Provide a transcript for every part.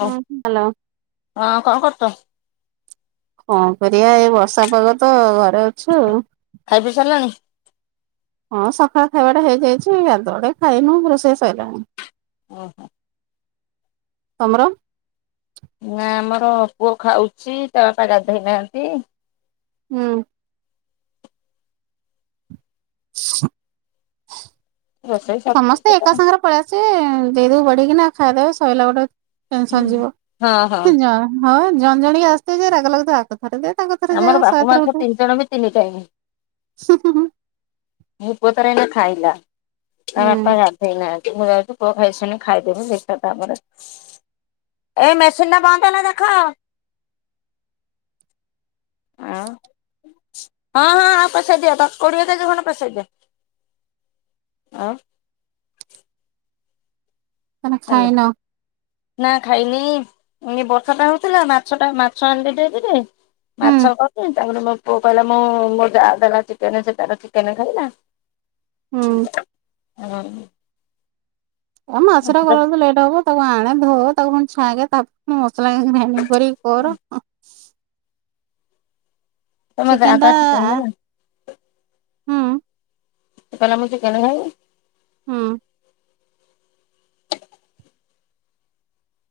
ହଉ ହଁ ହାଲୋ। ହଁ କଣ କରୁ ତୁ? କଣ କରିବା ଏଇ ବର୍ଷା ପାଗ ତ ଘରେ ଅଛୁ ଆଉ। ଖାଇ ପିଇ ସାରିଲାଣି? ହଁ ସକାଳ ଖାଇବାଟା ହେଇଯାଇଛି ଗାଧୁଡେ ଖାଇନୁ ରୁରୋଷେଇ ସରିଲାଣି। ଓହୋ। ତମର? ନା ଆମର ପୁଅ ଖାଉଛି ତା ବାପା ଗାଧୋଇ ନାହାନ୍ତି। ହୁଁ। ଆଛା। ରୋଷେଇ ସରିଛି ସମସ୍ତେ ଏକା ସେତେବେଳେ ସାଙ୍ଗରେ ପଳେଇଆସିବେ ଦେଇଦଉୁ ବଢିକିନା ଖାଇଦେବେ [unintelligible] ଟେନସନ ଯିବ, ହଁ ଜଣ ଜଣ କିଆ ଆସୁଥିବେ ଯେ ରାଗ ଲଗ [unintelligible] ଥରେ ଯାଏ ତାଙ୍କ ଥରେ ଆମର ଯାଅ ବାପୁ ମା ଶହେତର ଛୁଆ ଗଟେ ତିନି ଜଣ ବି ତିନି ଟାଇମ୍। ମୁ ଉପଥରେ ହେଲେ ଖାଇଲା ତା ବାପା ହୁଁ ସେଇନାହାନ୍ତି ମୁଁ ଯାଉଛୁ ପୁ ଖାଇସଣି ଖାଇଦେବ ଦେବୀ ଦେଖିଆ ତା ପରେ ଏ ମେସିନ୍ ଟା ବନ୍ଦ କରିଦେ। ଆଉଁ, ହଁ, ହଁ, ହଁ ଆଉ ପସେଇଦିଅ, ଦଶ କୋଡିଏ କେଜି ଖଣ୍ଡେ ପସେଇଦିଅ। ଆଉ। କନ ହେଲା ଖାଇନ? ନା ଖାଇନି, ଏ ବର୍ଷା ଟା ହଉଥିଲା ମାଛ ଟା, ମାଛ ଆଣିଲେ ଡେରିରେ। ହୁଁ ମାଛ କନି, ତା'ପରେ ମୋ ପୁଅ କହିଲା ମୁଁ ମୋ ଯା ଦେଲା ଚିକେନେ ସେତାର ଚିକେନେ ଖାଇଲା। ହୁଁ ହୁଁ। ଏ ମାଛଟା କଲାଳକୁ ତ ଲେଟ୍ ହବ। ତାକୁ ଆଣେ ଧୋ ତାକୁ ପୁଣି ଛାଁଙ୍କେ ତାପ୍ ମୁଁ, ମସଲା [unintelligible] ଗ୍ରାଇଣ୍ଡିଙ୍ଗ୍ କରିକି କର। ତମ ଯା ଚିକେନ୍ ତା, ଚିକେନ ଦେଲା ହୁଁ। ସେ କହିଲା ମୁଁ ଚିକେନେ ଖାଇବି। ହୁଁ।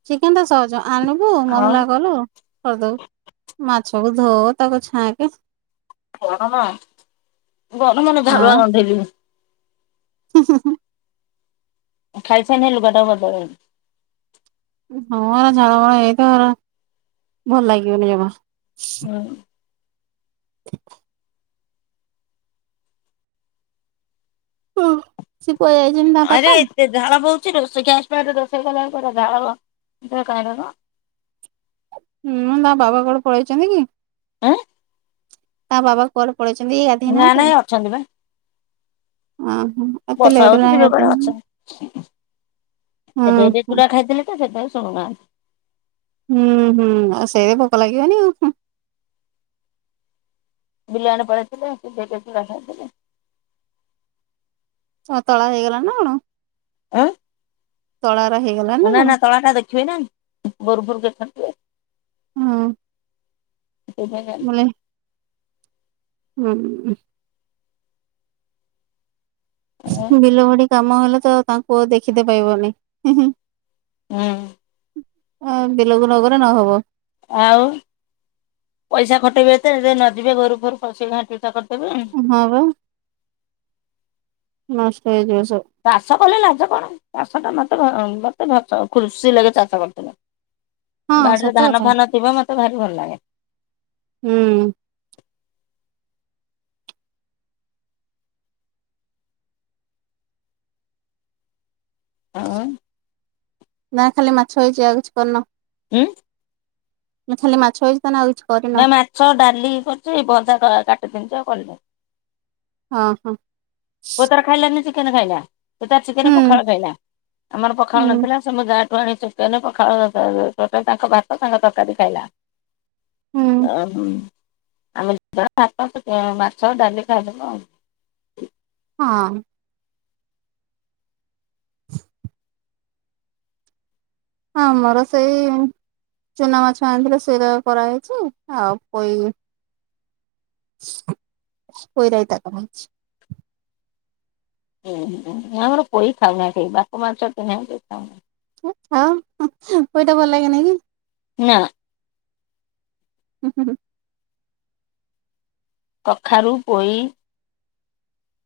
ଚିକେନ୍ ତା ସହଜ। ଆଣିବୁ ଆଉ ମସଲା କଲୁ କରିଦବୁ, ମାଛକୁ ଧୋ ତାକୁ ଛାଁ କେ। ଗରମ, ଗରମନେ ଝାଳୁଆ ଗନ୍ଧେଇଯିମୁଁ। ହୁଁ, ହୁଁ, ହୁଁ। ଖାଇସାଇନେ ଲୁଗାଟାକୁ ବଦଳେଇବୁ। ହଁ, ଝାଳ ମାଳ ହେଇଥିବ ହେରା, ଭଲ ଲାଗିବନି ଜମା। ହୁଁ। ଅଁ। ସେ ପୁଆ ଯାଇଛନି। ଆରେ, ଏତେ ଝାଳ ବହୁଛି। ରୋଷେଇ ଗ୍ୟାସ୍ ପାରେ ରୋଷେଇ କଲାଳୁ ପୁରା ଝାଳ, କାହିଁରେ କଣ? ହୁଁ, ତାଙ୍କ ବାବା କୁଆଡେ ପଳେଇଚନ୍ତି କି? ଆଁ। ତାଙ୍କ ବାବା କୁଆଡ଼େ ପଳେଇଚନ୍ତି କି ଗାଧେଇ ନା ନାହାଁନ୍ତି? ନାଇଁ ଅଛନ୍ତି ବା। ଅ ହଁ। ବର୍ଷା ହଉଛି, ଯିବେ କୁଆଡେ ଅଛନି। ହୁଁ ଏବେ ଏବେ ହୁଁ ଚୁଡା ଖାଇଥିଲେ। ସେ ସେତାଇଁ ଶୁଣନାହାନ୍ ହୁଁ, ହୁଁ, ଆଉ ସେ ବି ଭୋକ ଲାଗିବନି ଆଉ ହୁଁ। ବିଲ ଆଡ଼େ ପଳେଇଥିଲେ, ଟିକେ କେ ଚୁଡା ଖାଇଥିଲେ। ଆ ତଳା ହେଇଗଲାଣି ନା କଣ? ଆଁ। ତଳାରା ହେଇଗଲା। ଉ ନା, ନା, ତଳା ଟା ଦେଖିବେନା, ଭୋର୍ ଭୋର୍ ଦେଖନ୍ତି। ହୁଁ। ଏବେ କାଲ୍ ହୁଁ। ହୁଁ ବିଲ ଭାଡି କାମ ହେଲେ ତ, ତାଙ୍କୁ ଦେଖିତେ ପାଇବନି? ଉଁ। ଅଁ, ବିଲକୁ ନଗଲେ ନହବ। ଆଉ, ପଇସା ଖଟେଇବେ ଏତେ, ଯେ ନ ଯିବେ ଗୋରୁ ଫୋରୁ ଫସିକି ଘାଣ୍ଟି ଚକଟି ଦେବେ। ହଁ, ବା ନଷ୍ଟ ହେଇଯିବ ସବୁ। ଚାଷ କଲେ ଲାଜ କଣ? ଚାଷଟା ମୋତେ ଭ ମତେ ଭସ ଖୁସି ଲାଗେ ଚାଷ କରିଥିଲେ। ହଁ ବାଡିରେ ସତ ଧାନ କଥା। ଫାନ ଥିବ, ମତେ ଭାରି ଭଲ ଲାଗେ। ହୁଁ। ହଁ। ନା ଖାଲି ମାଛ ହେଇଛି ଆଉ କିଛି କରିନ? ହୁଁ। ଖାଲି ମାଛ ହେଇଛି ତ ନା ଆଉକିଛି ନା ମାଛ ଡାଲି ଭଜା ଭଜା କାଟିଦେଇଛି ଆଉ କଲିନି। ହଁ ହଁ। ପୁଅ ତାର ଖାଇଲାନି ଚିକେନ ଖାଇଲା ସେ ତାର ଚିକେନ ହୁଁ ପଖାଳ ଖାଇଲା ଆମର ପଖାଳ ହୁଁ ନଥିଲା ଯା ଠୁ ଆଣିନ ପଖାଳଟା ତାଙ୍କ ଭାତ ତାଙ୍କ ତରକାରୀ ଖାଇଲା। ହୁଁ ଓ ହ ଆମେ ଭାତ ମାଛ ଡାଲି ଖାଇଦବୁ ଆଉ ହଁ। ହଁ ଆମର ସେଇ ଚୁନା ମାଛ ଆଣିଥିଲେ ସେଇରା କରାହେଇଛି ଆଉ ପୋଇ ପୋଇରାଇତା ହେରିକା କରିଛି। ହୁଁ ହୁ ଆମର ପୋଇ ଖାଉନା କେହି ବାପ ମା ଛୁଆ କେହି ଖାଉନା। ହଁ ଖାଅ ପୋଇଟା ଭଲ ଲାଗେନା କି? ନା। ହୁଁ ହୁଁ। କଖାରୁ ପୋଇ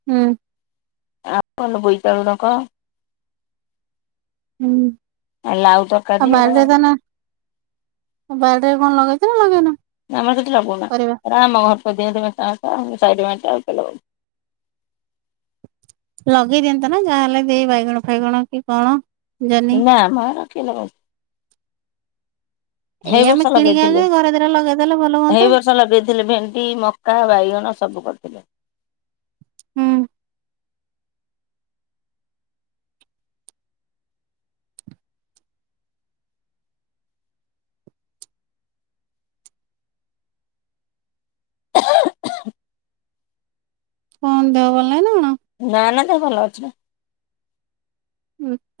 ହୁଁ। ଆଉ କଣ ବୋଇତାଳୁ ଡଙ୍କ। ହୁଁ ଲାଉ ତରକାରୀ ଏରା [inaudible] ବାରଟାରେ କଣ ଲଗେଇଛ ନା ଲଗେଇନ? ଆମର କିଛି ଲଗାଉନା [inaudible] ପରିବା? ଲଗେଇ ଦିଅନ୍ତନା ଯାହାହଲେ ଦେଇ ବାଇଗଣ ଫାଇଗଣ କି କଣ? ଜହ୍ନି ନା ଆମର କିଏ ଲଗଉଛି? ଏଇ ଆମେ ବର୍ଷ କିଣିକି ଆଣୁଛୁ ଲଗେଇଥିଲେ ଘରେ ଦିଟା ଲଗେଇଦେଲେ ଭଲ ହୁଅନ୍ତା ଏଇ ବର୍ଷ ଲଗେଇଥିଲେ ଭେଣ୍ଡି ମ କା ବାଇଗଣ ସବୁ କରିଥିଲେ। ହୁଁ। କଣ ଦେହ ଭଲ ନାଇନା କଣ? ନା ନା ଦେହ ଭଲ ଅଛି।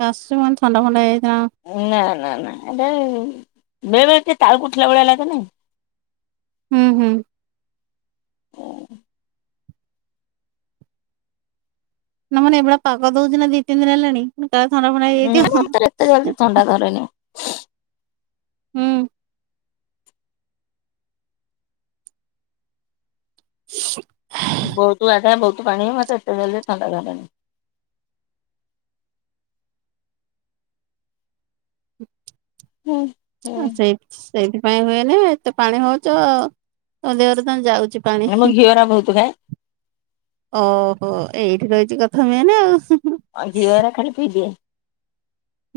କାଶ କୁନ ଥଣ୍ଡା ଫଣ୍ଡା ହେଇଯାଇଥିବ। ନା ନା ନା ଏଟା ବେଳେ ବେଳେ ଟିକେ ତାଳୁକୁ ଉଠିଲା ଭଳିଆ ଲାଗେ ନାଇଁ। ହୁଁ ହୁଁ। [inaudible] ନା ମାନେ ଏଭଳିଆ ପାଗ ଦଉଛି ନା ଦି ତିନି ଦିନ ହେଲାଣି କାଳେ ଥଣ୍ଡା ଫଣ୍ଡା ହେଇଯାଇଥିବ। କରିନି। ହୁଁ। [inaudible] ବହୁତ ଆଡେ ବହୁତ ପାଣି ମତେ [unintelligible] ହୁଁ। ହୁଁ ଆ ସେଇ ସେଇଥିପାଇଁ ହୁଏନେ ଏତେ ପାଣି ହଉଚ ତ ଦେହରେ ତମ ଯାଉଚି। ପାଣି। ଆମ ଘିଅରା ବହୁତ ଖାଏ ଓହୋ ଏଇଠି ରହିଛି କଥା ମେନେ ହୁଁ ହୁଁ। ଅ ଘିଅରା ଖାଲି ପିଇ ଦିଏ।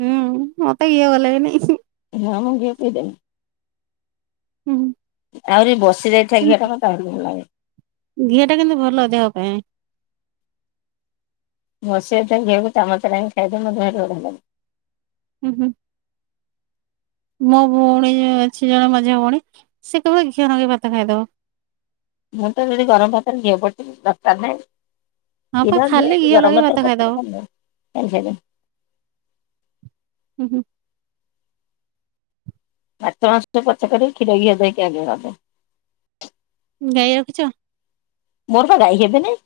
ହୁଁ ମତେ ଘିଅ ଲାଗେନି ଉଁ ହୁଁ। ହଁ ମୁଁ ଘିଅ ପିଇ ଦେମି। ହୁଁ। ଆହୂରି ବସି ଯାଇଥାଏ ଘିଅ ଟା ମତେ ଆହୁରି ଭଲ ଲାଗେ। ଘିଅ ଟା କିନ୍ତୁ ଭଲ ଦେହ ପାଇଁ। ବସି ଯାଇଥିବା ଘିଅକୁ ଚାମଚରେ ଆଣି ଖାଇବାକୁ ମତେ ଭରି ବଢ଼ିଆ ଲାଗେ। ହୁଁ ହୁଁ। ମୋ ଭଉଣୀ ଯଉ ଅଛି ଜଣେ ମଝିଆ ଭଉଣୀ ସେ କେବଳ ଘିଅ ଲଗେଇ ଭାତ ଖାଇଦବ। ମୁଁ ତ ଯଦି ଗରମ ଭାତରେ ଘିଅ ପଡିଚି ଦରକାର ନାଇଁ। ହଁ ପା କ୍ଷୀର ଘିଅ ଖାଲି [unintelligible] ଲଗେଇ ଭାତ ଖାଇଦବ। ହୁଁ ହୁଁ। ମାଛ ମାଂସ ଟିକେ ପଛେ କରିବି କ୍ଷୀର ଘିଅ ଦେଇକି ଆଗ କରିଦେମି। ଗାଈ ରଖୁଚ? ମୋର ବା ଗାଈ ହେବେନି।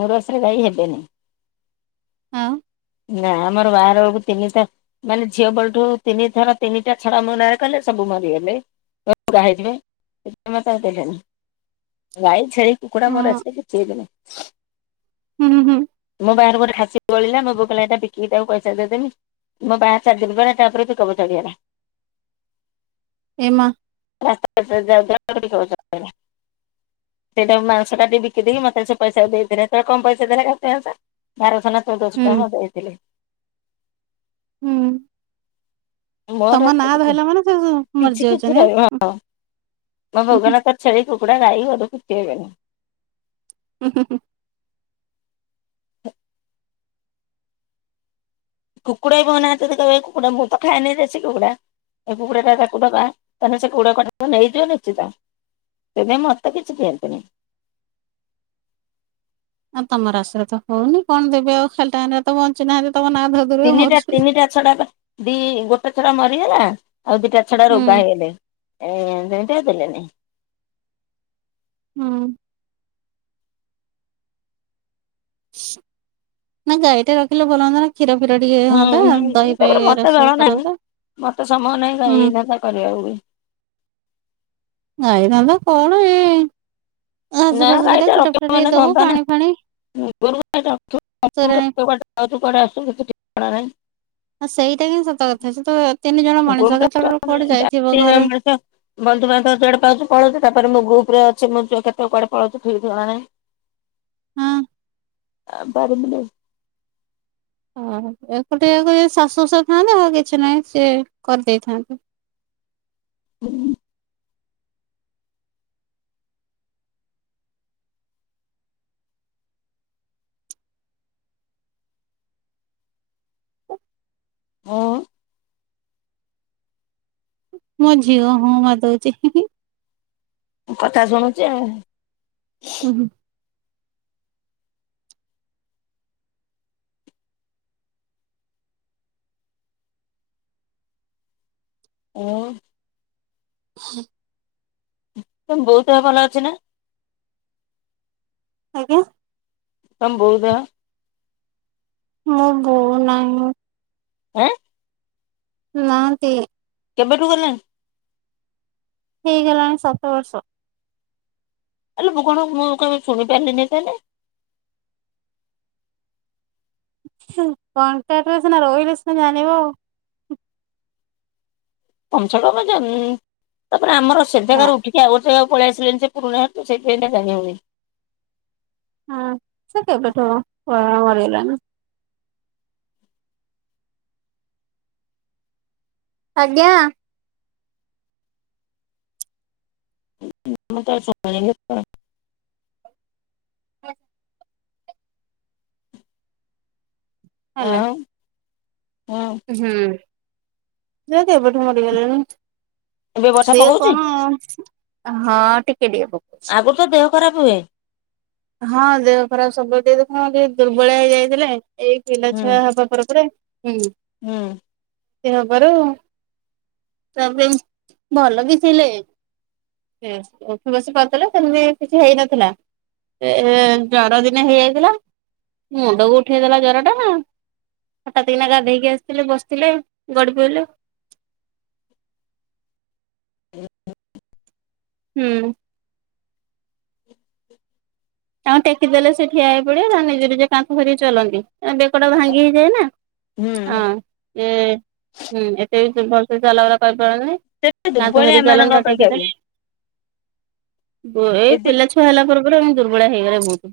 ମୋ ରାଶି ରେ ଗାଈ ହେବେନି। ହଁ। ନା ଆମର ବାହାରଳକୁ ତିନିଟା ମାନେ ଝିଅ ବେଳଠୁ ତିନି ଥର ତିନିଟା ଛଡା ମୋ ନାରେ କଲେ ସବୁ ମରିଗଲେ। [unintelligible] ମତେ ଆଉ ଦେଲେନି ଗାଈ, ଛେଳି କୁକୁଡ଼ା ମୋର ହଁ ଅଛି [unintelligible] ନାଇ। ହୁଁ ହୁଁ ହୁଁ। ମୋ ପାଖରେ ଗୋଟେ ଖାସି ବଳିଲା ମୋ ବୋଉ ଏଟା ବିକିକି ତାକୁ ପଇସା ଦେଇଦେମି ମୋ ପାଖରେ ଚାରି ଦିନ ପରେ ତାପରେ ପିକ ଅପ୍ ଚଢ଼ିଗଲା। ଏ ମା। ରାସ୍ତା ଉପରେ ଯାଉଥିଲା ପିକଅପ୍ ଚଢ଼ି ଗଲା। ସେଇଟା ମାଂସ ଟା ବି ବିକି ଦେଇକି ମତେ ସେ ପଇସା ଦେଇ ଦେଲେ ସେତେଳେ କମ ପଇସା [unintelligible] ବାରଶହ ନା ଚଉଦଶହ ହୁଁ ଟଙ୍କା ମତେ ଦେଇଥିଲେ। ହୁଁ। ମୋର ତମ ନାଁ ହେଥିରେ କିଛି ଧଇଲା ମାନେ ସେ ନାହିଁ। କିଛି କିଛି ମରିଯାଉଛନ୍ତି ଆଁ। ରହିବ ହଁ ମୋ ହୁଁ ବୋଉ ହୁଁ କହିଲା ତୋର ଛେଳି, କୁକୁଡ଼ା, ଗାଈ ଗୋରୁ ଦେଇ କିଛି ହେବେନି। ହୁଁ ହୁଁ। କୁକୁଡ଼ା [unintelligible] ମୁଁ ତ ଖଏନି ଦେଶୀ କୁକୁଡ଼ା। ଏ କୁକୁଡା ଟା ତାକୁ ଦବା ତାହେଲେ ସେ [unintelligible] ନେଇଯିବ ନିଶ୍ଚିତ। ସେଇଥିପାଇଁ ମତେ କିଛି ଦିଅନ୍ତିନୀ। ଆଉ ତମ ରାଶିରେ ତ ହଉନି କଣ ଦେବେ ଆଉ ଖାଲି ଟା ହେଲେ ବଞ୍ଚୁ ନାଆନ୍ତି ତମ ନାଁ ଧ ତିନିଟା ତିନିଟା ଛଡା ବା ଦି ଗୋଟେ ଛଡା ମରିଗଲା। ଆଉ ଦିଟା ଛଡା ହୁଁ ରୋଗା ହେଇଗଲେ ଏ ଯେମିତି ଦେଲେନି। ହୁଁ। ନା ଗାଈ ଟା ରଖିଲେ ଭଲ ମନ୍ଦ ନା କ୍ଷୀର ଫିର ଟିକିଏ ହୁଁ ହୁଁ ତାପରେ ମତେ ଦଳ ନାହିଁ ମତେ ସମୟ ନାହିଁ ଗାଈ ହୁଁ ଧନ୍ଧା କରିବାକୁ ବି ଗାଇ ଧନ୍ଦା ବାବା କଣ ଏଇ ନା ଗାଇଟା ରଖିବୁ ମାନେ ଦବୁ ଧନ୍ଦା ନା ପାଣି [inaudible] ଫାଣି ପୁର୍ବରୁ ଗାଇଟା ରଖିବ [inaudible] ତୋରାଣି କେତେକୁଆଡେ ଆଉ ତୁ କୁଆଡେ ଆସୁଛୁ କିଛି ଟିପଣା ନାହିଁ। ଆଉ ସେଇଟା ହିଁ ସତ କଥା ସେ ତ ତିନି ଜଣ ମଣିଷ ଗୋରୁଟା କେତେବେଳେ କୁଆଡେ ଯାଇଥିବ ଘରେ ବନ୍ଧୁ ବାନ୍ଧବ ଯୁଆଡେ ପାଉଛି ପଳଉଛି ତାପରେ ଗ୍ରୁପରେ ଅଛି ମୋ ଅ କେତେବେଳେ କୁଆଡେ ପଳଉଛି ଠିକ୍ ଠିକଣା ନାହିଁ। [inaudible] ହଁ। ଆ ବାରିପଟେ। ହ ଏକୁଟିଆକୁ ଶାଶୁ ଶଶୁର ଥାଆନ୍ତେ ଆଉ କିଛି ନାହିଁ ସିଏ କରିଦେଇଥାନ୍ତେ। ହୁଁ। ହଁ। ମୋ ଝିଅ ହଁ ମାର ଦଉଛି। କଥା ଶୁଣୁଛି ଆଉ ହୁଁ ହୁଁ। ହଁ। ହୁଁ। ତୋ ବୋଉ ଦେହ ଭଲ ଅଛି ନା? ଆଜ୍ଞା। ତମ ବୋଉ ଦେହ? ମୋ ବୋଉ ନାହିଁ। ହେଁ। ନାହାନ୍ତି। କେବେଠୁ ଗଲାଣି? ହେଇଗଲାଣି ସାତ ବର୍ଷ। ହେଲେ ମୁଁ କଣ ମୁଁ କେବେ ଶୁଣି ପାରିଲିନି ତାହାଲେ। ହୁଁ କଣ୍ଟାକ୍ଟରେ ସିନା ରହିଲେ ସିନା ଜାଣିବ। [inaudible] ତାପରେ ଆମର ନା ସେଠାକାର ଉଠି ଆଉ ଗୋଟେ ଯାଗାକୁ ପଳେଇଆସିଲେନି ଯେ ସେଥିପାଇଁକା ଯାଇ ହଉନି। ହଁ ସେ କେବେଠୁ ଗୟା ମରିଗଲାଣିନା। ଆଜ୍ଞା। [inaudible] କଣ? ହ୍ୟାଲୋ। ଆଉ ହଁ। ହୁଁ ସେ ପା କେବେଠୁ ମରିଗଲେଣି? ଏବେ ବର୍ଷା ସେ ପକଉଛି କଣ ହଁ ଟିକେ ଟିକେ ପ ବହୁତ ତ ଦେହ ଖରାପ ହୁଏ। ହଁ ଦେହ ଖରାପ ସବୁବେଳେ ଦେଖୁନ କେମିତି ଦୁର୍ବଳିଆ ହେଇଯାଇଥିଲେ। ଏଇ ପିଲା ହୁଁ ଛୁଆ ହବା ପରେ ପରେ, ହୁଁ। ହୁଁ। ସେ ହବାରୁ ତାପରେ ଭଲ ବି ଥିଲେ ସେ ଉଠି ବସି ପାରୁଥିଲେ ସେମିତି କିଛି ହେଇନଥିଲା ଏ ଜର ଦିନେ ହେଇଯାଇଥିଲା ମୁଣ୍ଡକୁ ଉଠିଗଲା ଜରଟା ହଠାତ କିନା ଗାଧୋଇକି ଆସିଥିଲେ ବସିଥିଲେ ଗଡି ପଇଲେ। [unintelligible] ହୁଁ। ତାଙ୍କୁ ଟେକି ଦେଲେ ସେ ଠିଆ ହେଇପଡିବେ ତାଙ୍କେ ନିଜେ ନିଜେ କାନ୍ଥ ଧରିକି ଚାଲନ୍ତି। ଏ ବେକଟା ଭାଙ୍ଗି ହେଇଯାଏ ନା ହୁଁ ଅ ହୁଁ ଏତେ- ଭଲସେ ଚଲା ବୁଲା କରିପାରନ୍ତି ନି। ସେଟା କାନ୍ଥ ଦୁର୍ବଳିଆ ଧରି ମାନଙ୍କ ଚାଲନ୍ତି ଟେକି ଅପେକ୍ଷା ବି ଦେଲେ ବୋ ଏଇ ଏ ଦି ପିଲା ଛୁଆ ଛୁଆ ହେଲା ପରେ ପରେ ମୁଁ ଦୁର୍ବଳିଆ ହେଇଗଲି ଭୋଉତୁ।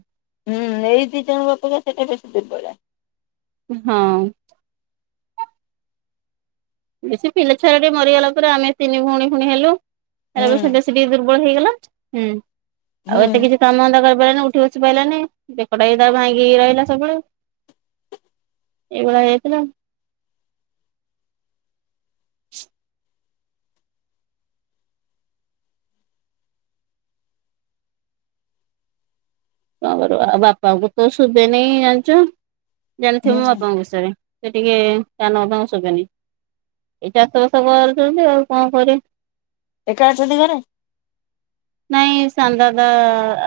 ହୁଁ, ଏଇ ଦି ଜଣଙ୍କ ଅପେକ୍ଷା ସେଇଟା ବେଶୀ ଦୁର୍ବଳିଆ। ହଁ। ବେଶୀ ପିଲା ଛୁଆରା ଟେ ମରିଗଲା ପରେ ଆମେ ତିନି ଭଉଣୀ ଫୁଣି ହେଲୁ। ତା ହୁଁ ପରେ ସେ ବେଶୀ ଟିକେ ଦୁର୍ବଳ ହେଇଗଲା, ହୁଁ, ହୁଁ ଆଉ ଏତେ କିଛି କାମ ଧଂଦା କରିପାରେନି ଉ ଠି ବସି ପାଇଲାନି ବେକଟା ବି ତାର ଭାଙ୍ଗିହେଇରହିଲା ସବୁବେଳେ। ଏଇ ଭଳିଆ ହେଇଥିଲା। କଣ କରିବ ଆଉ ବାପାଙ୍କୁ ତ ଶୁଭେ ନେଇ ଜାଣିଚ ଜାଣିଥିବ ମୋ ହୁଁ ବାପାଙ୍କ ବିଷୟରେ। ସେ ଟିକେ କାନକୁ ତାଙ୍କ ଶୁଭେନି। ଏଇ ଚାଷବାସ କରୁଚନ୍ତି, ଆଉ କଣ କରିବେ? ଏକା ଅଛନ୍ତି ଘରେ? ନାଇଁ ସାନ ଦାଦା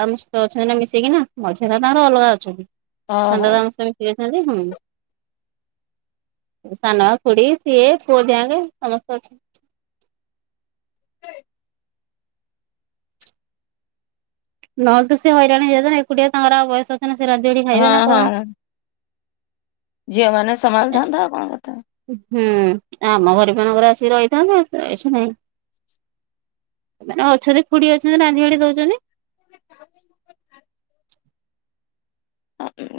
ଆମ ସହିତ ଅଛନ୍ତି ନା ମିସ୍ ସିକିିନା ମଝିଆ ଦାଦା ଙ୍କର ଅଲଗା ଅଛନ୍ତି, ସ ଓହୋ ସାନଦାଦା ଙ୍କ ମିସିକି ଅଛନ୍ତି। ହୁଁ। ସାନ ଖୁଡି ସିଏ ପୁଅ ଦିଆଙ୍କେ ସମସ୍ତେ ଅଛନ୍ତି। ନହଲେ ତ ସେ ହଇରାଣ ହେଇଯାଇଥାଏ ନା, ଏକୁଟିଆ ତାଙ୍କର ଆଉ ବୟସ ଅଛି ନା ସେ ରାନ୍ଧି ବାଢି ହଁ ଖାଇବେ ନା କଣ? ହଁ ଝିଅ ମାନେ ସମାଳିଥାନ୍ତେ, ଆଉ କଣ କଥାନ୍ତେ। ହୁଁ, ଆମ ଘରେ କଣ ଗୁରେ ଆସିକି ରହିଥାନ୍ତେ [unintelligible] ନାଇଁ। ସେ ମାନେ ଅଛନି ଖୁଡି ଅଛନ୍ତି, ରାନ୍ଧି ବାଢି ଦଉଚନ୍ତି। [unintelligible]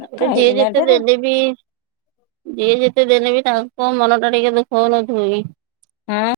ତା ପରେ ଯିଏ ଯେତେ ଦେଲେ ବି ଯିଏ ଯେତେ ଦେଲେ ବିି ତାଙ୍କ ମନ ଟା ଟିକେ ଦୁଃଖ ହଉନଥିବ କି? ହାଁ